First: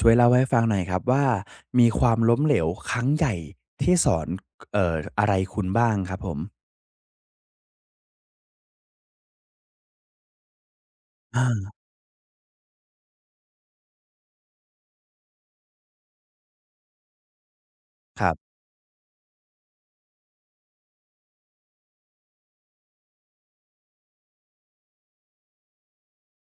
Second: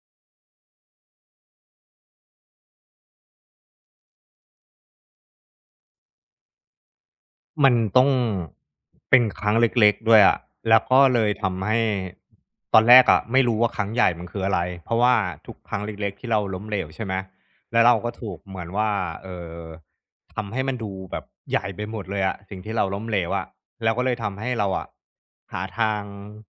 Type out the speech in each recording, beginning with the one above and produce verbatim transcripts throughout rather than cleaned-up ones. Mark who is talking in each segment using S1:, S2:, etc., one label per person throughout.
S1: ช่วยเล่าให้ฟังหน่อยครับว่ามีความล้มเหลวครั้งใหญ่ที่สอนเอ่ออะไรคุณบ้างครับผม
S2: มันต้องเป็นครั้งเล็กๆด้วยอะแล้วก็เลยทำ
S1: อา
S2: ให้ตอนแรกอะไม่รู้ว่าครั้งใหญ่มันคืออะไรเพราะว่าทุกครั้งเล็กๆที่เราล้มเหลวใช่ไหมแล้วเราก็
S1: ค
S2: ถู
S1: รั
S2: ก
S1: บ
S2: เหมือนว่าเอ่อทำให้มันดูแบบใหญ่ไปหมดเลยอะสิ่งที่เราล้มเหลวอะแล้วก็เลยทำให้เราอะหาทาง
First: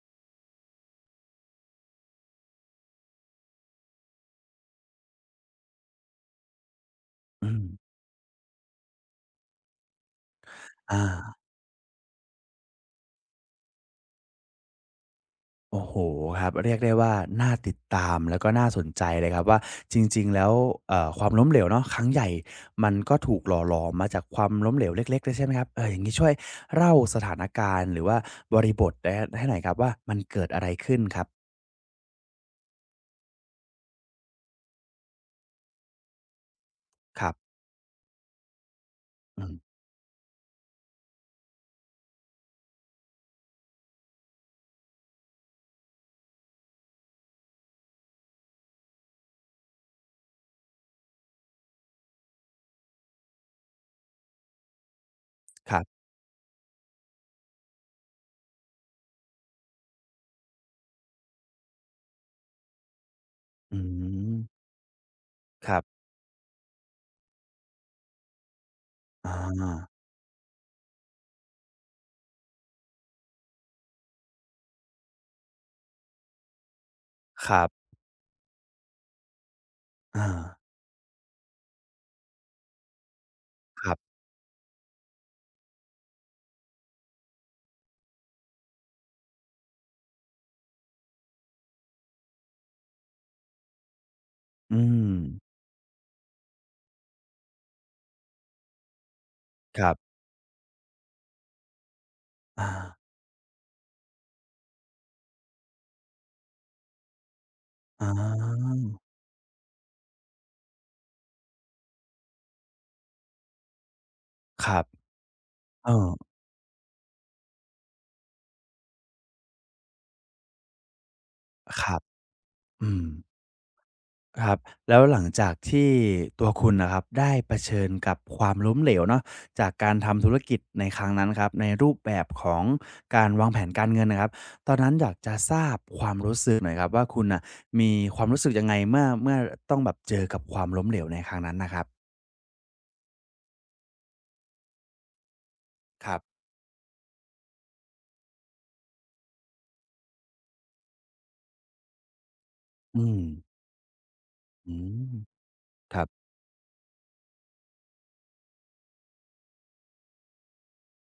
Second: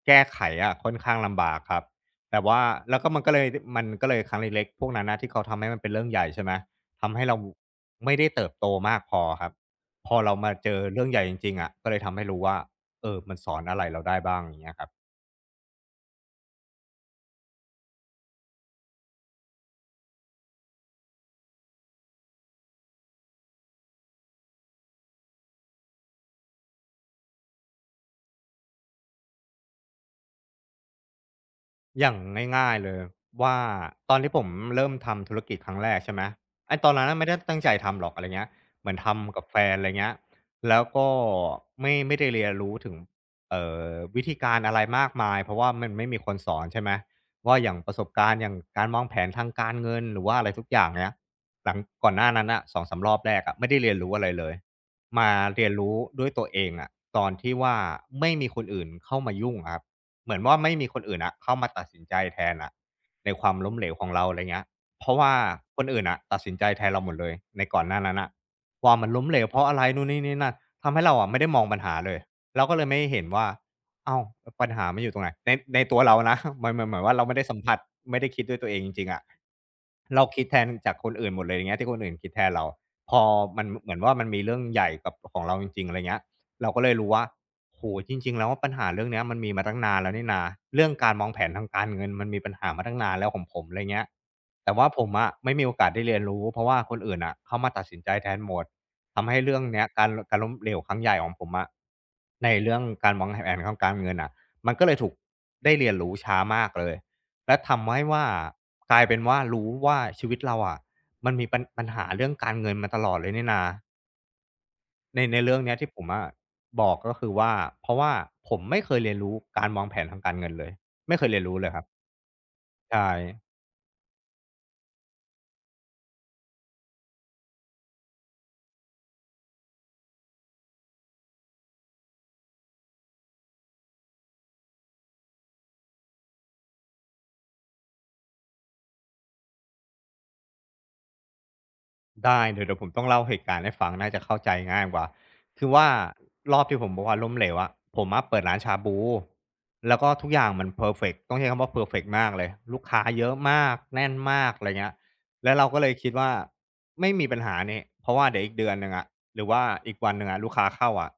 S2: แก้ไขอะค่อนข้างลำบากครับแต่ว่าแล้วก็มันก็เลยมันก็เลยครั้งเล็กๆพวกนั้นนะที่เขาทำให้มันเป็นเรื่องใหญ่ใช่ไหมทำให้เรา
S1: อืม
S2: ไม่ได้เติบโตมากพอครับ พอเรามาเจอเรื่องใหญ่จ
S1: อา
S2: ริงๆอะก็เลยทำให้รู้ว่าเออมันสอนอะไรเราได้บ้างอย่างเงี้ยครับ
S1: โอ้โฮครับเรียกได้ว่าน่าติดตามแล้วก็น่าสนใจเลยครับว่าจริงๆแล้วเอ่อความล้มเหลวเนาะครั้งใหญ่มันก็ถูกหล่อหลอมมาจากความล้มเหลวเล็กๆด้วยใช่ไหมครับเอออย่างงี้ช่วยเล่าสถานการณ์หรือว่าบริบทได้ให้หน่อยครับว่ามันเกิดอะไรขึ้นครับ
S2: อย่างง่ายๆเลยว่าตอนที่ผมเริ่มทำธุรกิจครั้งแรกใช่ไหมไอ้ตอนนั้นนะ
S1: ค
S2: ไม่
S1: รับ
S2: ได้ตั้งใจทำหรอกอะไรเงี้ยเหมือนทำกั
S1: อื
S2: บ
S1: ม
S2: แฟนอะไรเงี้ยแล้วก็ไม่ไม่ได้เรียนรู้ถึงเอ่อวิธีการอะไรมากมายเพราะว่ามันไม่มีคนสอนใช่ไหมว่าอย่างประสบการณ์อย่างการวางแผนทางการเงินหรือว่าอะไรทุกอย่างเนี้ยหลังก่อนหน้านั้นอะสองสามรอบแรกอะไม่ได้เรียนรู้อะไรเลยมาเรีย
S1: ค
S2: น
S1: รั
S2: รู้
S1: บ
S2: ด้วยตัวเองอะตอนที่ว่าไม่มีคนอื่นเข้ามายุ่งอะครับ เหมือนว่าไม่มีคนอื่นอะเข้ามาตัดสินใจแทนอ่ะในความล้ม
S1: อื
S2: เหลวของเราอะ
S1: ม
S2: ไรเงี้ยเพราะว่า
S1: ครั
S2: คน
S1: บ
S2: อื่นอ่ะตัดสินใจแทนเราหมดเลยในก่อนหน้านั้นอ่ะว่ามันล้ม
S1: อ
S2: เหลวเพราะอะไร
S1: า
S2: นู่นนี่นี่นั่นทำให้เราอะไม่ได้มองปัญหาเลยเราก็เลยไม่เห็นว่าเอ้าปัญหามันอยู่ตรงไหนในในตัวเรานะ มันมันเหมือนว่าเราไม่ได้
S1: ค
S2: สัม
S1: รั
S2: ผัส
S1: บ
S2: ไม่ได้คิดด้วยตัวเองจริงๆอะ
S1: อา
S2: เราคิดแทนจากคนอื่นหมดเลยอย่างเงี้ยที่คนอื่นคิดแทนเราพอมัน
S1: ค
S2: เห
S1: รั
S2: มือน
S1: บ
S2: ว่ามันมีเรื่องใหญ่กับของเราจริงๆอะไรเงี้ย เราก็เลยรู้ว่าโหจริงๆแล้วว่าปัญหาเรื่องเนี้ยมันมีมาตั้งนานแล้วนี่นาเรื่องการมองแผนทางการเงินมันมีปัญหามาตั้งนานแล้วของผมอะไรเงี้ยแต่
S1: อื
S2: ว่าผม
S1: ม
S2: อะไม่มีโอกาสได้เรียนรู้เพราะว่าคนอื่นอะเขามาตัดสินใจแทนหมดทำให้เรื่อง
S1: ค
S2: เนี้ย
S1: รั
S2: การ
S1: บ
S2: การล้มเหลวครั้งใหญ่ของผมอะใน
S1: อา
S2: เรื่องการวางแผนทางการเงินอะมันก็เลยถูกได้เรียนรู้ช้ามากเลยและทำให้
S1: อ๋
S2: ว่า
S1: อ
S2: กลายเป็นว่ารู้ว่าชีวิตเราอะมันมีปัญปัญหาเรื่องการเงินมาตลอดเลยนี่นา
S1: ครับ
S2: ในในเรื่องเนี้ย
S1: เอ
S2: ที่ผมอะ
S1: อ
S2: บอกก็คือว่าเพราะว่าผมไม่เคยเรียนรู้การวางแผนทางการเงินเลยไม่เคยเรียนรู้เลยค
S1: ค
S2: รับ
S1: รับอื
S2: ใช่
S1: มครับ แล้วหลังจากที่ตัวคุณน่ะครับ ได้เผชิญกับความล้มเหลวเนาะจากการทำธุรกิจในครั้งนั้นครับ ในรูปแบบของการวางแผนการเงินน่ะครับตอนนั้นอยากจะทราบความรู้สึกหน่อยครับว่าคุณน่ะ มีความรู้สึกยังไงเมื่อเมื่อต้องแบบเจอกับความล้มเหลวในครั้งนั้นน่ะครับ
S2: ได้เดี๋ยวเดี๋ยวผมต้องเล่าเหตุการณ์ให้ฟังน่าจะเข้าใจง่ายกว่าคือว่า
S1: ครับ
S2: รอบที่ผมบอกว่าล้มเหลวอะผมอะเปิดร้านชาบูแล้วก็ทุกอย่างมันเพอร์เฟกต์ต้องใช้คำว่าเพอร์เฟกต์มากเลยลูกค้า
S1: อืม
S2: เยอะมากแน่นมากอะไร
S1: อื
S2: เงี้ย
S1: ม
S2: แล้วเราก็เลย
S1: ครับ
S2: คิดว่าไม่มีปัญหานี่เพราะว่าเดี๋ยวอีกเดือนหนึ่งอะหรือว่าอีกวันหนึ่งอะลูกค้าเข้าอะ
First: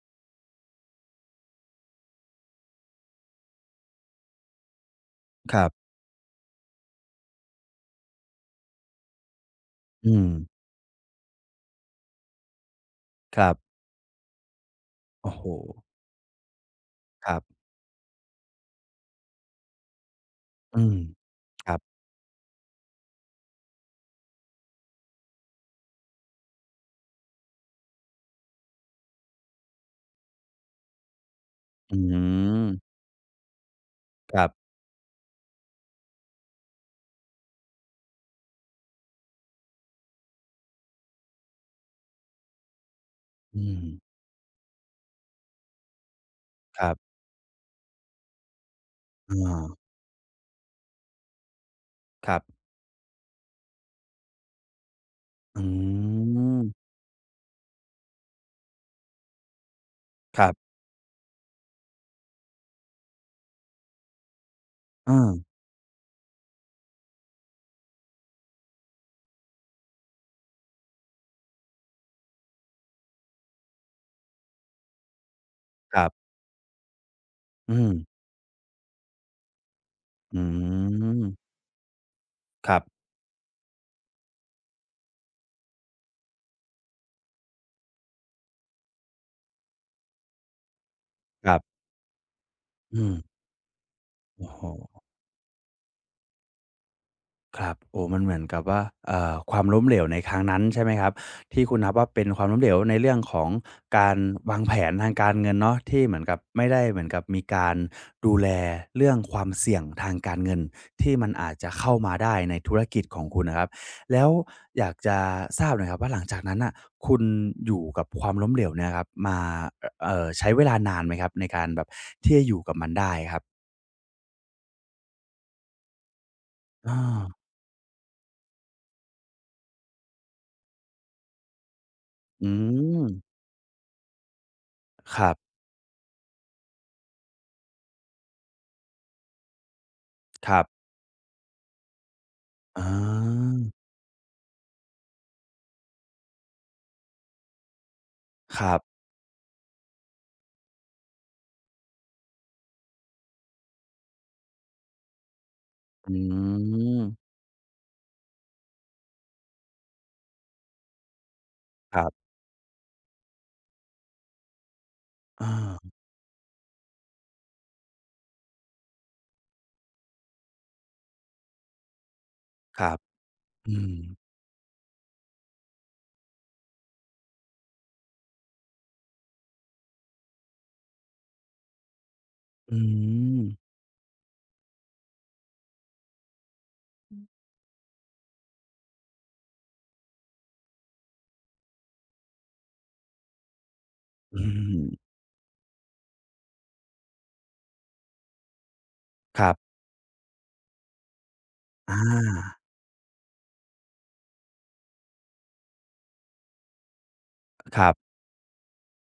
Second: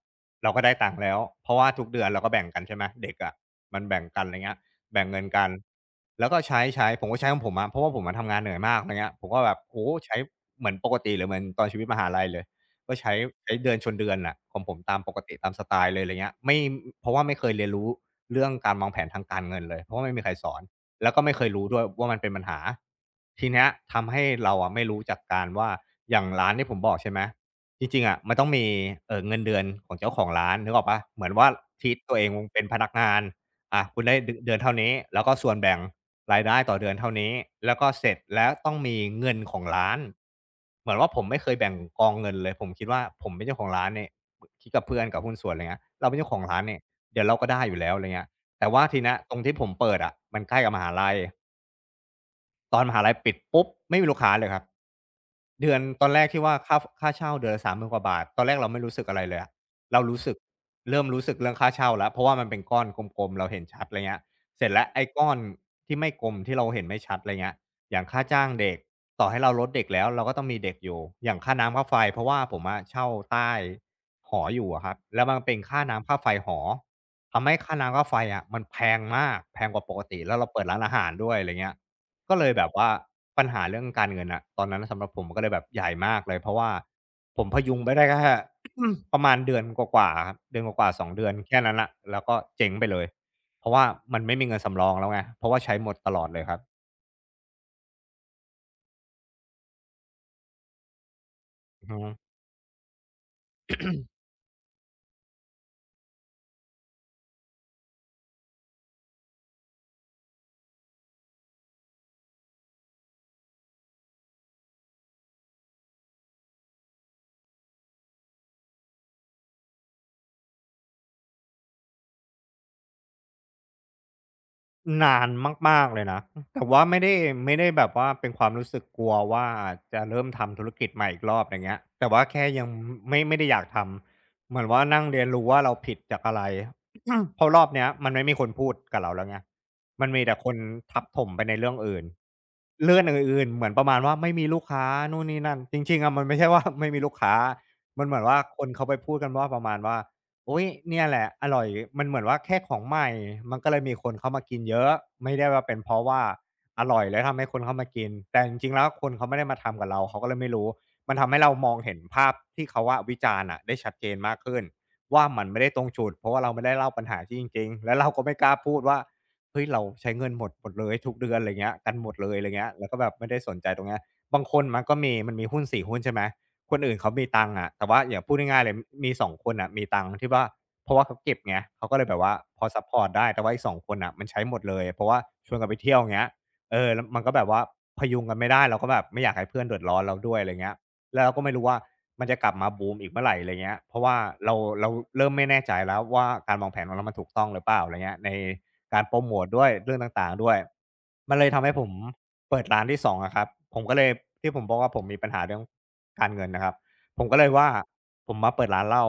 S2: เราก็ได้ตังค์แล้วเพราะว่าทุกเดือนเราก็แบ่งกันใช่ไหมเด็กอะมันแบ่งกันไรเงี้ย แบ่งเงินกัน
S1: ครับ
S2: แล้วก็ใช้ใช้ผมก็ใช้ของผมอะเพราะว่าผมอะทำงานเหนื่อยมากอะไรเงี้ยผมก็แบบโอ้
S1: อื
S2: ใช้
S1: ม
S2: เหมือนปกติเลยเหมือนตอนชีวิตมหาลัยเลยก็ใช้
S1: ครั
S2: ใช้เดือน
S1: บ
S2: ชนเดือนนะของผมตามปก
S1: โอ้
S2: ติ
S1: โฮ
S2: ตามสไตล์เลยอะไรเงี้ยไม่เพราะว่า
S1: ค
S2: ไม่
S1: รับ
S2: เคยเรียนรู้เรื่องการวางแผนทางการเงินเลยเพราะว่าไม่มีใครสอน
S1: อืม
S2: แล้วก็ไม่เคยรู้
S1: ครั
S2: ด้วย
S1: บ
S2: ว่ามันเป็นปัญหาทีเนี้ยทำให้เราอะไม่รู้จักการว่าอย่างร้านที่ผมบอกใช่ไหมจริงๆอะมันต้องมีเอ่อเงินเดือนของเจ้าของร้านนึกออกเปะเหมือนว่าทิ
S1: อื
S2: e ตัวเองเป็นพนัก
S1: ม
S2: งาน อะคุณได้
S1: ครั
S2: เดือน
S1: บ
S2: เท่านี้แล้วก็ส่วนแบ่งรายได้ต่อเดือนเท่านี้แล้วก็เสร็จแล้วต้องมีเงินของร้านเหมือนว่าผมไม่เคยแบ่งกองเงินเลยผมคิดว่าผมเป็นเจ้า
S1: อื
S2: ของ
S1: ม
S2: ร้านเนี่ยคิดกับเพื่อนกับหุ้นส่วนอะไรเงี้ยเราเป็นเจ้าของร้านเนี่ย
S1: ครับ
S2: เดี๋ยวเราก็ได้อยู่แล้วอะไรเงี้ยแต่ว่าทีเนี้ย
S1: อ
S2: ตรงที่
S1: า
S2: ผมเปิดอะมันใกล้กับมหาลัย
S1: ครับ
S2: ตอนมหาลัยปิดปุ๊บไม่มีลูกค้าเลยครับ
S1: อื
S2: เดือนตอนแรกที่ว่า
S1: ม
S2: ค่าค่าเช่าเดือนละสามหมื่นกว่าบาทตอนแรกเราไม่รู้สึกอะไรเลยอะเรารู้สึก
S1: ครับ
S2: เริ่มรู้สึกเรื่องค่าเช่าแล้วเพราะว่ามันเป็นก้อนกลมๆเราเห็นชัดไรเงี้ยเสร็จแล้วไอ้
S1: อา
S2: ก้อนที่ไม่กลมที่เราเห็นไม่ชัดไรเงี้ยอย่างค่าจ้างเด็กต่อให้เราลดเด็กแล้วเราก็ต้องมีเด็กอยู่อย่างค่าน้ำค่าไฟเพราะว่าผมอะเช่าใต้หออยู่อะครับแล้วมันเป็นค่า
S1: ครั
S2: น้ำค่าไฟ
S1: บ
S2: หอทำให้ค่า
S1: อืม
S2: น้ำค่าไฟอะมันแพงมากแพงกว่าปกติแล้
S1: อื
S2: วเราเปิดร้านอาหารด้วยไร
S1: ม
S2: เงี้ย ก็เลยแบ
S1: ค
S2: บ
S1: รั
S2: ว่า
S1: บ
S2: ปัญหาเรื่องการเงินอะตอนนั้นสำหรับผมก็เลยแบบใหญ่มากเลยเพราะว่าผมพยุงไปได้แค่ ประมาณเดือนกว่าๆอะครับเดือนกว่าๆสองเดือน
S1: ครั
S2: แค่นั้น
S1: บ
S2: ละแล้วก็เจ๊งไปเล
S1: อื
S2: ย
S1: ม
S2: เพราะว่ามันไม่มี
S1: โอ้
S2: เงิ
S1: โฮ
S2: นสำรองแล้วไงเพราะว่าใช้หมดตลอดเลยครับ
S1: ครับโอ้มันเหมือนกับว่าเอ่อความล้มเหลวในครั้งนั้นใช่ไหมครับที่คุณ
S2: อือ
S1: นับ
S2: ฮึ
S1: ว่าเป็นความล้มเหลวในเรื่องของการวางแผนทางการเงินเนาะที่เหมือนกับไม่ได้เหมือนกับมีการดูแลเรื่องความเสี่ยงทางการเงินที่มันอาจจะเข้ามาได้ในธุรกิจของคุณนะครับแล้วอยากจะทราบหน่อยครับว่าหลังจากนั้นน่ะคุณอยู่กับความล้มเหลวเนี่ยครับมาอเอ่อใช้เวลานานไหมครับในการแบบที่จะอยู่กับมันได้ครับ
S2: นานมากๆเลยนะ แต่ว่า
S1: อา
S2: ไม่ได้ไม่ได้แบบว่าเป็นความรู้สึกกลัวว่าจะเริ่มทำธุรกิจใหม่อีกรอบอย่างเงี้ยแต่ว่าแค่
S1: อื
S2: ยัง
S1: ม
S2: ไม่ไม่ได้อยากทำเหมือนว่านั่ง
S1: ค
S2: เรียน
S1: รั
S2: รู้
S1: บ
S2: ว่าเราผิดจากอะไร เพราะรอบเนี้ยมันไม่มีคนพูดกับเราแล้วไงมันมีแต่ค
S1: ค
S2: น
S1: รับ
S2: ทับถมไปในเรื่องอื่น
S1: อา
S2: เรื่องอื่นๆเหมือนประมาณว่าไม่มีลูกค้านู่นนี่นั่นจริงๆอะมันไม่ใช่ว่าไม่มีลูกค้ามันเหมือนว่า
S1: ค
S2: คน
S1: รั
S2: เขาไป
S1: บ
S2: พูดกันว่าประมาณว่า อุ๊ยเนี่ยแหละอร่อยมันเหมือนว่าแค่ของใหม่มันก็เลยมีคนเข้ามากินเยอะไม่ได้ว่าเป็นเพราะ
S1: อื
S2: ว่าอร่
S1: ม
S2: อยแล้วทำให้คนเข้ามากินแต่จริงๆแล้วคนเขาไม่ได้มาทำกับเราเขาก็เลยไม่รู้มันทำให้เรามองเห็
S1: ค
S2: น
S1: รั
S2: ภา
S1: บ
S2: พที่เขาอะวิจารณ์อะได้ชัดเจนมากขึ้นว่า
S1: อ
S2: มันไม่ได้ตรง
S1: า
S2: จุดเพราะว่าเราไม่ได้เล่าปัญหาที่จริงๆแล้วเราก็ไม่กล้าพูดว่าเฮ้ยเราใช้เงินหมดหมดเลยทุกเดือนไรเงี้ยกันหมดเลยไรเงี้ย
S1: ค
S2: แล้ว
S1: รั
S2: ก็
S1: บ
S2: แบบไม่ได้สนใจ
S1: อื
S2: ตรง
S1: ม
S2: เนี้ยบางคนมันก็มีมันมีหุ้นสี่หุ้นใช่ไหม คนอื่นเขามีตังค์อะแต่ว่าอย่างพูดง่ายๆเลย มีสองคนน่ะมีตังค์ที่ว่าเพราะว่าเขาเก็บไงเขาก็เลยแบบว่าพอ
S1: อื
S2: ซัปพอร์ตได้
S1: ม
S2: แต่ว่าอีกสองคนน่ะมันใช้หมดเลย เพราะว่าชวนกันไปเที่ยวอย่างเงี้ยเออแล้วมันก็แบบว่าพยุงกันไม่ได้เราก็แบบไม่อยากให้เพื่อนเดือดร้อนเราด้วยอะไรเงี้ย แล้วก็ไม่รู้ว่ามันจะกลับมาบูมอีกเมื่อไหร่อะไรเงี้ยเพราะว่า
S1: อื
S2: เรา
S1: ม
S2: เราเริ่มไม่แน่ใจแล้วว่าการวางแผนของเรามันถูกต้องหรือเปล่าอะไรเงี้ยในการโปรโม
S1: ค
S2: ท
S1: รั
S2: ด้วย
S1: บ
S2: เรื่องต่างๆด้วยมันเลยทำให้ผ
S1: อ
S2: ม
S1: า
S2: เปิดร้านที่สององอะครับผมก็เลยที่ผมบอกว่าผมมีปัญหาเรื่องการเงินนะครับผมก็เลยว่า
S1: ครับ
S2: ผมมาเปิดร้านเหล้า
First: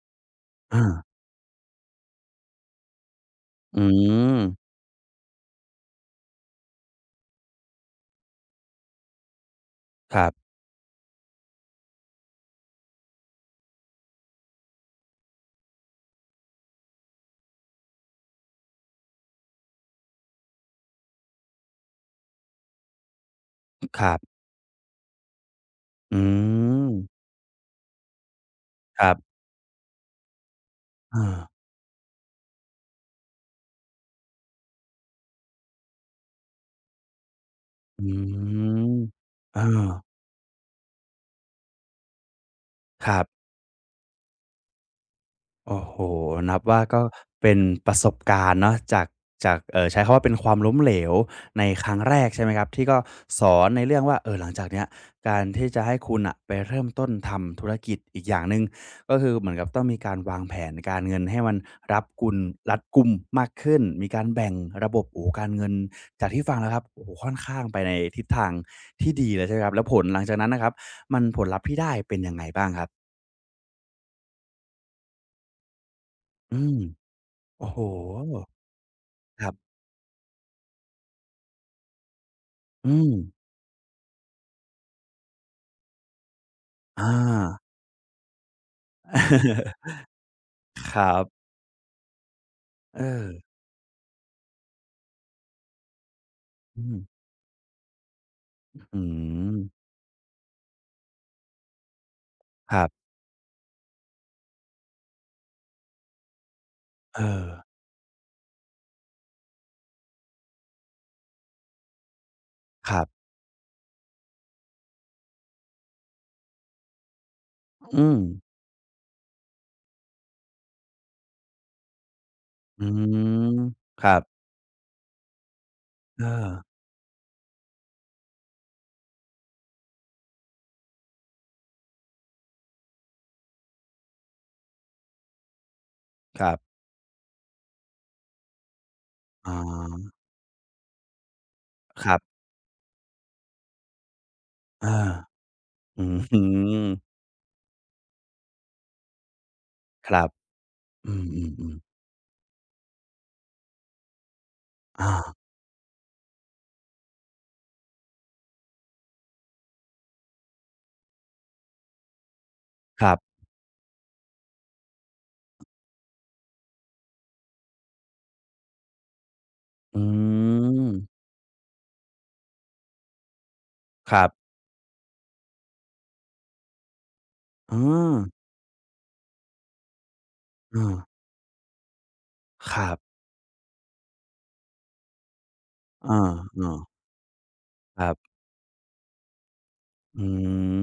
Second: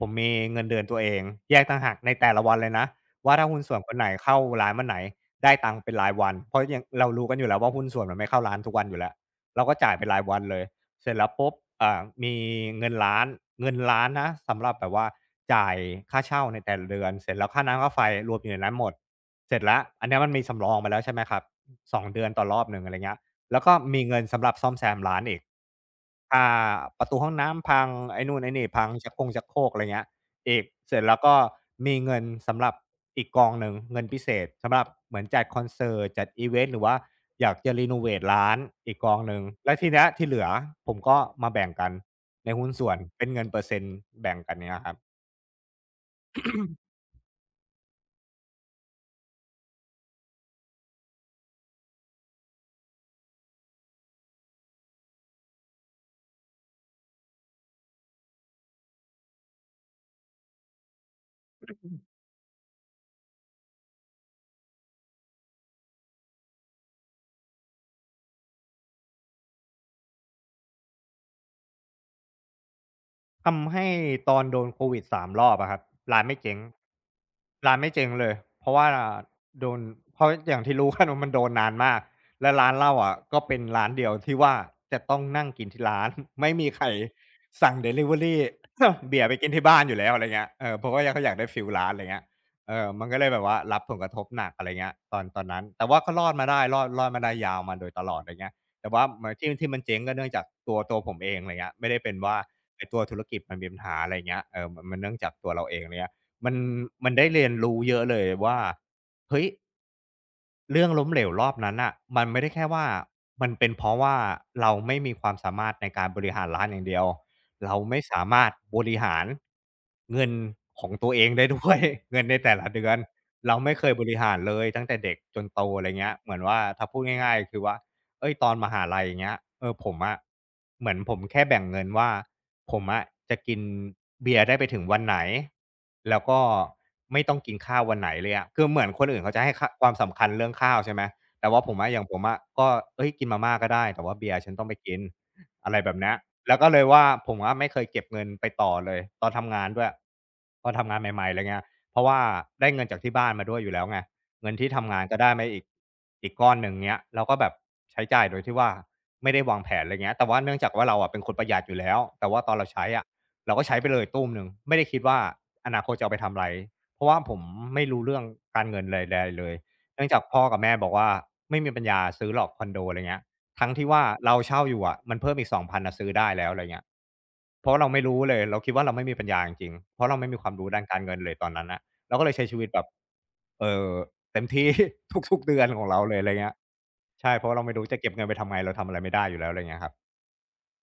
S2: ผมมีเงินเดือน
S1: อา
S2: ตัวเองแยกต่างหากในแต่ละวันเลยนะว่าถ้าหุ้นส่
S1: อื
S2: วนคนไหนเข้า
S1: ม
S2: ร้านเมื่อไหนได้ตังค์เป็นรายวันเพราะอย่างเรารู้กันอยู่แล้วว่าหุ้นส่วนมันไม่เข้าร้านทุกวันอยู่แล้วเราก็จ่ายเป็น
S1: ค
S2: ราย
S1: รั
S2: วัน
S1: บ
S2: เลย เสร็จแล้วปุ๊บอ่ามีเงินล้านเงินล้านนะสำหรับแบบว่าจ่ายค่าเช่าในแต่ละเดือนเสร็จแล้วค่าน้ำค่าไฟรวมอยู่ในนั้นหมดเสร็จแล้วอันเนี้ยมันมีสำรองไปแล้วใช่ไหมครับสองเดือนต่อรอบหนึ่งอะไรเงี้ยแล้วก็
S1: ค
S2: มี
S1: รั
S2: เงิน
S1: บ
S2: สำหรับซ่อมแซมร้านอีก
S1: อื
S2: ค่า
S1: ม
S2: ประตูห้องน้ำพังไอ้นู่นไอ้นี่พัง
S1: ครั
S2: ชักโครง
S1: บ
S2: ชักโครกอะไรเงี้ย อีกเสร็จแล้วก็
S1: อา
S2: มีเงินสำหรับอีกกองหนึ่งเงินพิเศษสำหรับเหมือนจัดคอนเสิร์ตจัดอิเวนต์หรือว่าอยากจะรีโน
S1: อื
S2: เวตร้าน
S1: ม
S2: อีกกองหนึ่ง
S1: เออ
S2: แล้วทีเนี้ยที่เหลือผมก็มาแบ่งกันในหุ้นส่วน
S1: ครั
S2: เป็นเงิ
S1: บ
S2: นเปอร์เซ็นต์แบ่งกันเงี้ยครับ
S1: โอ้โหนับว่าก็เป็นประสบการณ์เนาะจากจากเออใช้คำว่าเป็นความล้มเหลวในครั้งแรกใช่ไหมครับที่ก็สอนในเรื่องว่าเอ่อหลังจากเนี้ยการที่จะให้คุณอ่ะไปเริ่มต้นทำธุรกิจอีกอย่างหนึ่งก็คือเหมือนกับต้องมีการวางแผนการเงินให้มันรับกุลรัดกุมมากขึ้นมีการแบ่งระบบโอ้การเงินจากที่ฟังแล้วครับโอ้โหค่อนข้างไปในทิศทางที่ดีเลยใช่ไหมครับแล้วผลหลังจากนั้นนะครับมันผลลัพธ์ที่ได้เป็นยังไงบ้างครับ
S2: ทำให้ตอนโดนโควิดสามรอบอะครับร้านไม่
S1: อื
S2: เจ๊ง
S1: มโอ้
S2: ร้า
S1: โห
S2: นไม่เจ๊งเลยเพราะว่า
S1: ครั
S2: โด
S1: บ
S2: นเพราะอย่างที่รู้กันว่า มันโดนนานมากและร้านเหล้า
S1: อืม
S2: อะก็เป็นร้านเดียวที่ว่าจะต้องนั่งกินที่ร้าน ไม่มีใคร
S1: อา
S2: สั่งดิลิ เวอรีเบียร์ไปกินที่บ้าน อยู่แล้วอะไรเงี้ยเออเพ
S1: ค
S2: ราะว่า
S1: รั
S2: ยเขาอยาก
S1: บ
S2: ได้ฟีลร้านอะไรเงี้ยเออ
S1: เอ
S2: มันก็เล
S1: อ
S2: ยแบบว่ารับผลกระทบหนักอะไรเงี้ยตอนตอนนั้นแต่ว่าก็รอดมาได้ร
S1: อื
S2: อดร
S1: ม
S2: อดมาได้ยาวมาโดยตลอดอะไรเงี้ยแต่
S1: อื
S2: ว่ามที่
S1: ม
S2: ที่มันเจ๊งก็เนื่องจากตัวตัวผมเองอะไรเงี้ยไม่ได้เป็นว่า
S1: ครั
S2: ไอ้ตัว
S1: บ
S2: ธุรกิจมันมีปัญหาอะไรเงี้ยเออมันมันเนื่องจากตัวเราเองะไรเงี้ยมันมัน
S1: เอ
S2: ได้เรี
S1: อ
S2: ยนรู้เยอะเลยว่าเฮ้ยเรื่องล้มเหลวรอบนั้นอ่ะมันไม่ได้แค่ว่า
S1: ครับ
S2: มันเป็นเพราะว่าเราไม่มีความสามารถในการบริหารร้านอย่างเดียวเราไม่
S1: อืม
S2: สามารถบริหารเงินของตัวเองได้ด้วย เงินในแต่ละ
S1: อื
S2: เดือนเรา
S1: ม
S2: ไม่เคย
S1: ค
S2: บ
S1: รั
S2: ริ
S1: บ
S2: หารเลยตั้งแต่เด็กจนโตอะไรเงี้ย
S1: เอ
S2: เหมือน
S1: อ
S2: ว่าถ้าพูดง่ายๆคือว่าเอ้ยตอนมหาลัยอย่างเงี้ยเออผมอะเหมือนผมแค่แบ่งเงินว่า ผมอะจะกินเบียร์ได้ไปถึงวันไหนแล้วก็
S1: ครับ
S2: ไม่ต้องกินข้าววันไหนเลยอะคือเหมือนคนอื่นเขาจะ
S1: อ๋อ
S2: ให้คาความสำคัญเรื่องข้าวใช่ไหมแต่ว่าผมอะอย่า
S1: ค
S2: งผ
S1: รั
S2: ม
S1: บ
S2: อะก็เฮ้ยกินมาม่าก็ได้แต่ว่าเบียร์ฉันต้องไป
S1: เอ
S2: กิน
S1: อ
S2: อะไรแบบ
S1: อื
S2: เนี้ยแล้วก็เลย
S1: ม
S2: ว่าผมอะไม่เคยเก็บเงินไปต่อเลยตอนทำงานด้วย
S1: ครับ
S2: ตอนทำงาน
S1: อื
S2: ใหม่ๆอะไรเงี้ย
S1: มๆๆ
S2: เพราะว่าได้เงินจากที่บ้านมาด้วยอยู่แล้วไง เงินที่ทำงาน
S1: อา
S2: ก็ได้มาอีกอีกก้อนหนึ่งเงี้ยเราก็แบบใช้จ่ายโดยที่ว่าไม่ได้วางแผนอะไรเงี้ยแต่ว่าเนื่องจากว่าเราอะเป็นคนประหยัดอยู่แล้วแต่ว่าตอนเราใช้
S1: ค
S2: อะ
S1: รับ
S2: เราก็ใช้ไปเลยตู้มหนึ่งไม่ได้คิดว่าอนาคตจะเอาไปทำอะไรเพราะว่าผมไม่รู้เรื่องการเงินเลยใดเลย
S1: อื
S2: เนื่องจากพ่อกับแม่บอ
S1: ม
S2: กว่าไม่มีปัญญาซื้อหรอกคอนโดอะไรเงี้ยทั้งที่ว่า
S1: ครับ
S2: เราเช่าอยู่อะมันเพิ่มอีกสองพันองพันอะซื้อได้แล้วอะไรเงี้ยเพ
S1: เอื
S2: ราะเราไม่รู้เลยเราคิดว่าเราไม่มีปัญญาจริงๆเพราะเราไม่มีความรู้
S1: เอ
S2: ด้าน
S1: อ
S2: การเงินเลยตอนนั้นน่ะเราก็เลยใช้ชีวิต
S1: ค
S2: แบบ
S1: รับ
S2: เอ่อ เต็มที่ ทุกๆเดือนของเราเลยอะไรเงี้ย
S1: เออ
S2: ใช่เพราะว่าเราไม่รู้
S1: ๆค
S2: จะ
S1: รั
S2: เก็บ
S1: บ
S2: เงินไปทำไงเราทำอะไรไม่ได้อยู่แล้วอะไรเงี้ยครับ
S1: อื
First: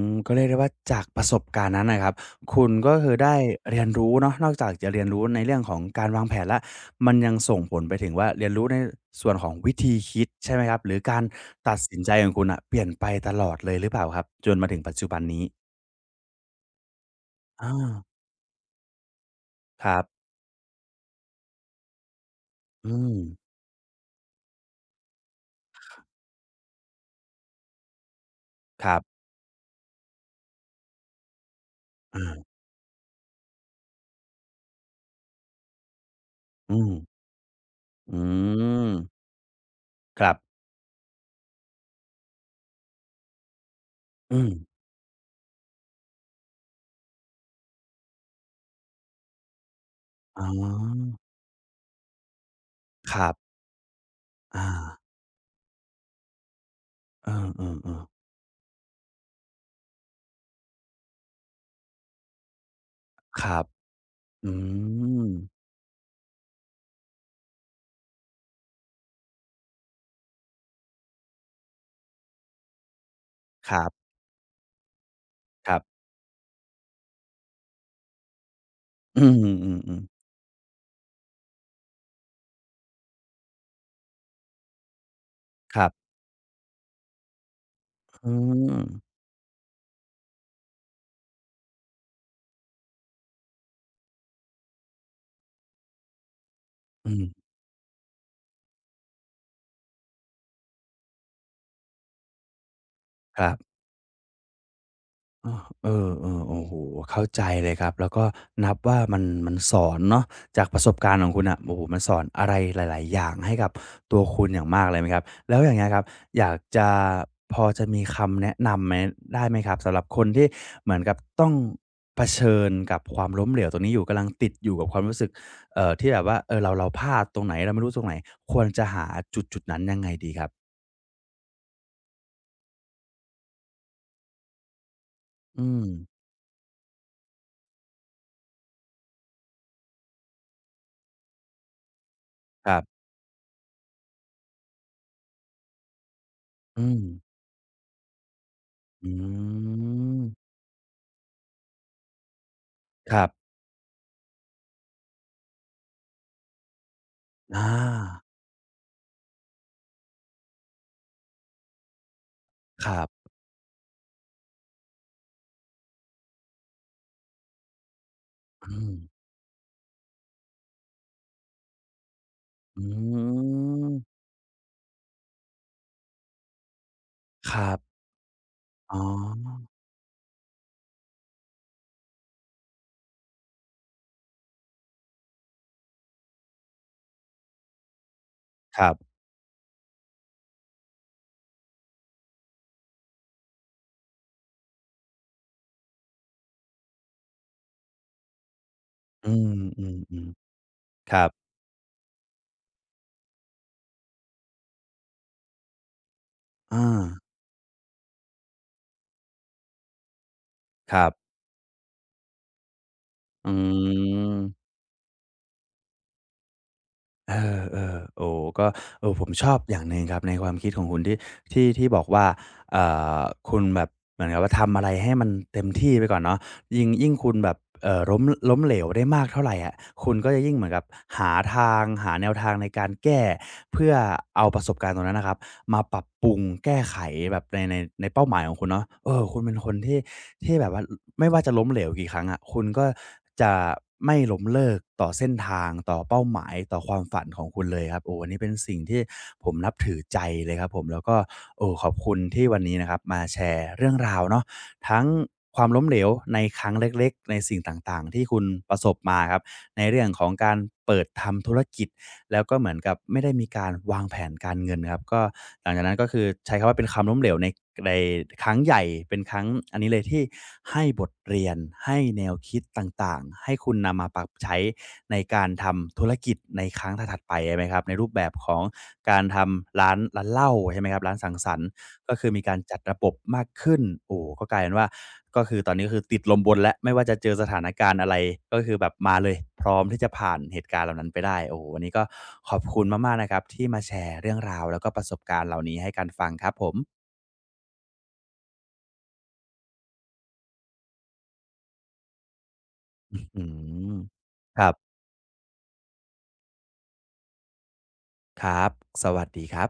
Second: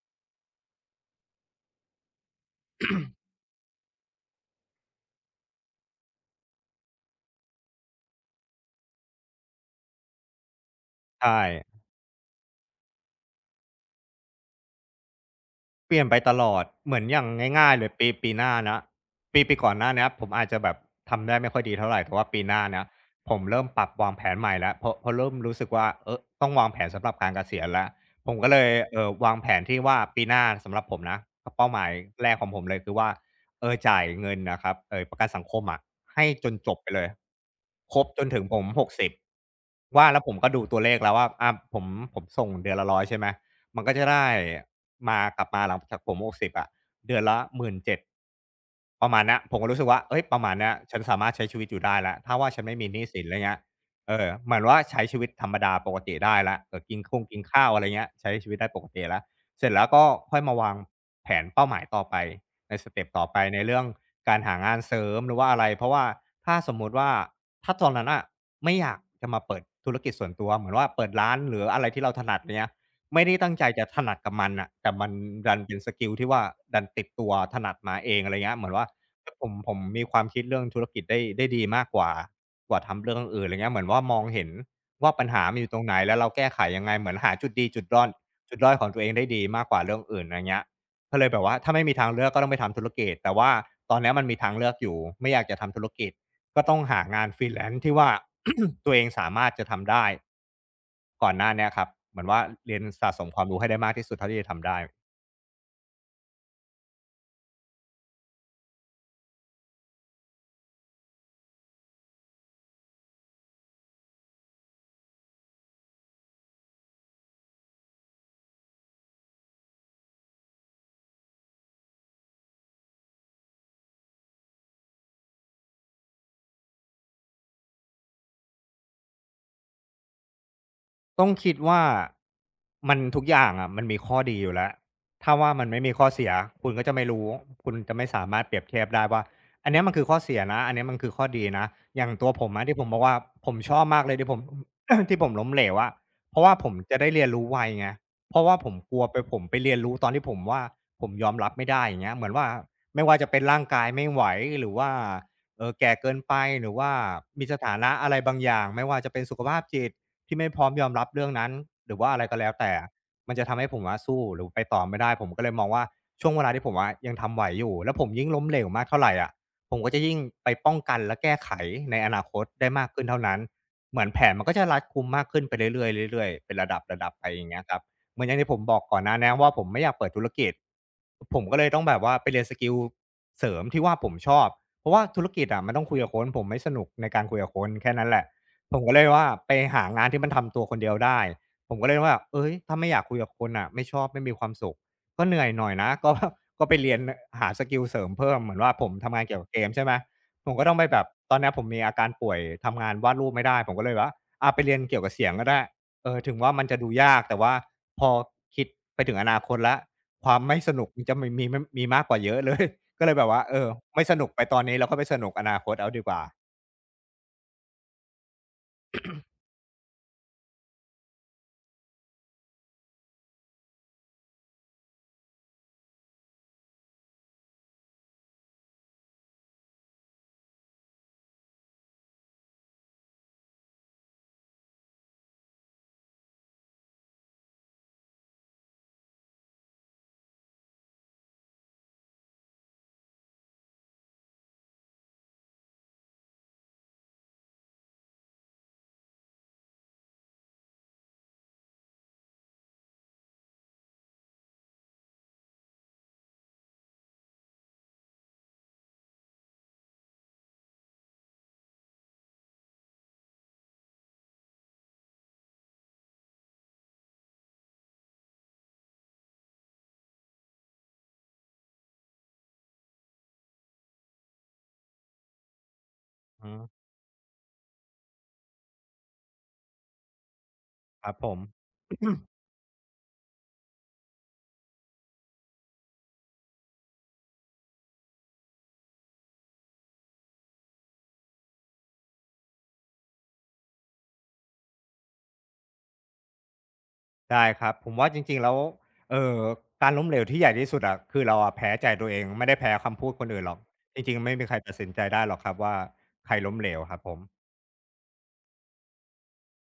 S1: มก็เรียกได้ว่าจากประสบการณ์นั้นนะครับคุณก็คือได้เรียนรู้เนาะนอกจากจะเรียนรู้ในเรื่องของการวางแผนแล้วมันยังส่งผลไปถึงว่าเรียนรู้ในส่วนของวิธีคิดใช่ไหมครับหรือการ
S2: ใช่
S1: ตัดสินใจของคุณน่ะเปลี่ยนไปตลอดเลยหรือเปล่าครับจนมาถึงปัจจุบันนี้
S2: เปลี่ยนไปตลอดเหมือนอย่าง
S1: อา
S2: ง่ายๆเลยปีปีหน้านะปีปีก่อนห
S1: ค
S2: น้า
S1: รับ
S2: เนี้ยผมอาจจะแบบทำได้ไม่ค่อยดีเท่าไรแต่ว่าปีหน้าเนี้ย
S1: อืม
S2: ผมเริ่มปรับวางแผนใหม่แล้วเพราะเพราะเริ่มรู้สึกว่าเออต้องวางแผนสำหรับการเกษียณแล้วผมก็เลย
S1: ครั
S2: เอ่อ
S1: บ
S2: วางแผนที่ว่าปีหน้าสำหรับผมนะเป้าหมาย
S1: อา
S2: แรกของผมเลยคือว่าเออจ่ายเงินนะครับเอ่อประกันสังคมอะให้จนจ
S1: อื
S2: บไป
S1: ม
S2: เลยครบ
S1: อื
S2: จนถึงผม
S1: ม
S2: หกสิบว่าแล้
S1: ค
S2: วผ
S1: รั
S2: มก็ดู
S1: บ
S2: ตัวเลขแล้วว่าอาผมผมส่งเดือนละหนึ่งร้อยใช่ไหม มันก็จะได้
S1: อืม
S2: มากลับมาหลังจากผมหกสิบอะเดือนละหมื่นเจ็ดประมาณนี้ผมก็รู้สึกว่าเอ้ยป
S1: อ๋
S2: ระ
S1: อ
S2: มาณนี้ฉันสามารถใช้ชีวิตอยู่ได้แล้วถ้าว่าฉันไม่มีหนี้
S1: ค
S2: สิน
S1: รั
S2: อะไร
S1: บ
S2: เงี้ยเออเหมือน
S1: อา
S2: ว่าใช้ชีวิตธรรมดาปกติได้แล้วเออกินข้ง
S1: เอ
S2: กินข้าวอะไร
S1: อๆ
S2: เงี้ย
S1: ๆ
S2: ใช้ชีวิตได้ปกติแล้วเสร็จแล้วก็ค่อยมาวางแผนเป้าหมายต่อไปในสเต็ปต่อไป
S1: ค
S2: ใน
S1: รับ
S2: เรื่องการ
S1: อื
S2: หางานเสริม
S1: ม
S2: หรือว่าอะไรเพราะว่าถ้าสมมุติว่าถ้าตอนนั้นนะไม่อยากจะมาเปิดธุรกิจส่วนตัวเหมือนว่าเปิดร้านหรืออะไรที่เราถนัดเนี้ย ไม่ได้ตั้งใจ
S1: ครั
S2: จะถ
S1: บ
S2: นัดกับมันน่ะแต่มันดัน
S1: ค
S2: เป็
S1: รั
S2: นส
S1: บ
S2: กิลที่ว่าดันติดตัวถนัดมาเองอะไรเงี้ยเหมือนว่า
S1: อื
S2: เฮ้
S1: ม
S2: ยผ
S1: อื
S2: มผม
S1: ม
S2: มี
S1: ๆ
S2: ค
S1: ๆ
S2: วามคิดเรื่องธุรกิจได้ได้ดีมากกว่ากว่าทำเรื่องอื่นอะไรเงี้ยเหมือนว่ามองเห็นว่าปัญหามันอยู่ต
S1: ค
S2: รง
S1: รั
S2: ไหน
S1: บ
S2: แล้วเราแก้ไขยังไงเหมือนหาจุดดีจุดด้อน
S1: อื
S2: จุดด้อยของตัวเอง
S1: ม
S2: ได้ดีมากกว่าเรื่องอื่นอะไรเงี้ยก็เลยแบบว่าถ้าไม่มีทางเลือกก็ต้องไปทำธุรกิจแต่ว่าตอนเนี้ยมันมีทางเลือกอยู่ไม่อยากจะทำธุรกิจ ก็ต้องหา
S1: อืม
S2: งาน ฟรีแลนซ์ ที่ว่า ตัวเองสามารถจะทำได้ก่อนหน้าเนี้ยครับเหมือนว่าเรียนสะสมค
S1: ค
S2: วาม
S1: รั
S2: รู้ให้
S1: บ
S2: ได้มากที่สุดเท่าที่จะทำได้
S1: อ้อเออๆโอ้โฮเข้าใจเลยครับ แล้วก็นับว่ามันมันสอนเนาะจากประสบการณ์ของคุณน่ะโอ้โฮมันสอนอะไรหลายๆ อย่างให้กับตัวคุณอย่างมากเลยไหมครับแล้วอย่างเงี้ยครับอยากจะพอจะมีคำแนะนำไหมได้ไหมครับ สำหรับคนที่เหมือนกับต้องเผชิญกับความล้มเหลวตรงนี้อยู่กำลังติดอยู่กับความรู้สึกเอ่อที่แบบว่าเออเราเราพลาดตรงไหนเราไม่รู้ตรงไหนควรจะหาจุดๆนั้นยังไงดีครับ
S2: ต้องคิดว่ามันทุกอย่างอะมันมีข้อดีอยู่แล้วถ้าว่ามั
S1: อื
S2: นไม่
S1: ม
S2: มีข้อเสียคุณก็จะไม่รู้คุณจะไม่สามารถเปรียบเทียบได้ว่าอันเนี้ยมันคือข้อเสียนะอันเนี้ยมันคือข้อดีนะอย่างตัวผมอะ
S1: ครั
S2: ที่ผมบอ
S1: บ
S2: กว่าผมชอบมากเลยที่ผม ที่ผมล้มเหลวอะเพราะว่าผม
S1: อืม
S2: จะได้เรียนรู้ไวไงเพราะว่าผมกลัว
S1: อื
S2: ไปผมไปเรียนรู้ตอน
S1: ม
S2: ที่ผมว่าผมยอมรับไม่ได้อย่างเงี้ยเหมือนว่าไม่
S1: ค
S2: ว่า
S1: รั
S2: จะเป็น
S1: บ
S2: ร่างกายไม่ไหวหรือว่าเออแก่เกินไปหรือว่ามีส
S1: อา
S2: ถานะอะไรบางอย่างไม่ว่าจะเป็นสุขภาพจิต ที่ไม่พร้อมยอมรับเรื่องนั้นหรือว่าอะไรก็แล้วแต่
S1: ครับ
S2: มันจะทำให้ผมอะสู้หรือไปต่อไม่ได้ผมก็เลยมองว่าช่วงเวลาที่ผมอะยังทำไหวอยู่แล้วผมยิ่งล้มเหลว
S1: อื
S2: มาก
S1: ม
S2: เท่าไรอะผมก็จะยิ่งไปป้องกันและแก้ไขในอนาคตได้
S1: อื
S2: มากขึ้นเท่านั้น
S1: ม
S2: เหมือนแผนมันก็จะรัดกุมมากขึ้นไปเรื่อยๆเรื่อยๆเป็นระดับๆไปอย่าง
S1: ค
S2: เงี้ย
S1: รั
S2: ครับ
S1: บ
S2: เหมือนอย่างที่ผมบอก
S1: อ๋อ
S2: ก่อนหน้าเนี้ยว่าผมไม่อยากเปิดธุรกิจผมก็เลยต้องแบบว่าไปเรียนสกิลเสริมที่ว่าผมชอบเพราะว่าธุรกิจอะมันต้องคุยกับคนผมไม่สนุกในการคุยกับคนแค่นั้นแหละ ผ
S1: ค
S2: ม
S1: รั
S2: ก็
S1: บ
S2: เลยว่าไปหางานที่มันทำตัวคนเดียวได้ ผมก็เลยว่าเอ้ยถ้าไม่อยากคุยกับคนน่ะไม่ชอบไม่มีความสุขก็เหนื่อยหน่อยนะ ก็ก็ไปเรียนหาสกิลเสริมเพิ่มเหมือนว่าผมทำงาน
S1: อื
S2: เกี่ยวกับเกมใช่ไหม
S1: ม
S2: ผ
S1: ๆ
S2: มก็ต้องไปแบบ
S1: ๆครับ
S2: ตอนเนี้ยผมมีอาการป่วยทำงานวาดรูปไม่ได้ผมก็เลยว่าอาไปเรียนเกี่ยวกับเสียงก็ได้เออถึงว่ามันจะ
S1: อา
S2: ดูยากแต่ว่าพอคิดไปถึงอนาคตแล้วความไม่สนุก
S1: ค
S2: มัน
S1: รั
S2: จะมี
S1: บ
S2: มีมมีมากกว่าเยอะเลย ก็เลยแบบว่า
S1: อื
S2: เออไม่สนุกไปตอน
S1: ม
S2: นี้แล้วค่อยไปสนุกอนาคตเอาดีกว่า
S1: เออๆโอ้ก็เออผมชอบอย่างหนึ่งครับ ในความคิดของคุณที่ที่ที่บอกว่าเอ่อคุณแบบเหมือนกับว่าทำอะไรให้มันเต็มที่ไปก่อนเนาะ ยิ่งยิ่งคุณแบบเอ่อล้มล้มเหลวได้มากเท่าไรอะคุณก็จะยิ่งเหมือนกับหาทางหาแนวทางในการแก้เพื่อเอาประสบการณ์ตรงนั้นนะครับมาปรับปรุงแก้ไขแบบในในในเป้าหมายของคุณเนาะเออคุณเป็นคนที่ที่แบบว่าไม่ว่าจะล้มเหลวกี่ครั้งอะคุณก็จะไม่ล้มเลิกต่อเส้นทางต่อเป้าหมายต่อความฝันของคุณเลยครับโอ้อันนี้เป็นสิ่งที่ผมนับถือใจเลยครับผมแล้วก็โอ้ขอบคุณที่วันนี้นะครับมาแชร์เรื่องราวเนาะ ทั้งความล้มเหลวในครั้งเล็กๆในสิ่งต่างๆที่คุณประสบมาครับในเรื่องของการเปิดทำธุรกิจแล้วก็เหมือนกับไม่ได้มีการวางแผนการเงินครับก็หลังจากนั้นก็คือใช้คำว่าเป็นความล้มเหลวในในครั้งใหญ่เป็นครั้งอันนี้เลยที่ให้บทเรียนให้แนวคิดต่างๆให้คุณนำมาปรับใช้ในการทำธุรกิจ
S2: อื
S1: ใน
S2: อ
S1: ครั้งถัดๆไปใช่ไหมครับในรูปแบบของการทำร้านร้านเหล้าใช่ไหมครับ
S2: ครั
S1: ร้า
S2: บ
S1: น
S2: ผ
S1: สัง
S2: ม
S1: สรรค์ ก็คือมีการจัดระบบมากขึ้นโอ้ก็กลายเป็นว่าก็คือตอนนี้ก็คือติดลมบนแล้วไม่ว่าจะเจอสถานการณ์อะไรก็คือแบบมาเลยพร้อมที่จะผ่านเหตุการณ์เหล่านั้นไปได้โอ้โฮวันนี้ก็ขอบคุณมากๆนะครับที่มาแชร์เรื่องราวแล้วก็ประสบการณ์เหล่านี้ให้กันฟังครับผม
S2: ได้ครับผมว่าจริงๆแล้วเอ่อการล้มเหลวที่ใหญ่ที่สุดอะคือเราอะแพ้ใจตัวเองไม่ได้แพ้คำพูดคน
S1: อื
S2: อื่นหรอก
S1: ม
S2: จริงๆไม่มีใคร
S1: ครั
S2: ตัดสิน
S1: บ
S2: ใจได้หรอกครับว่าใครล้มเหลวครับผม
S1: ครับสวัสดีครับ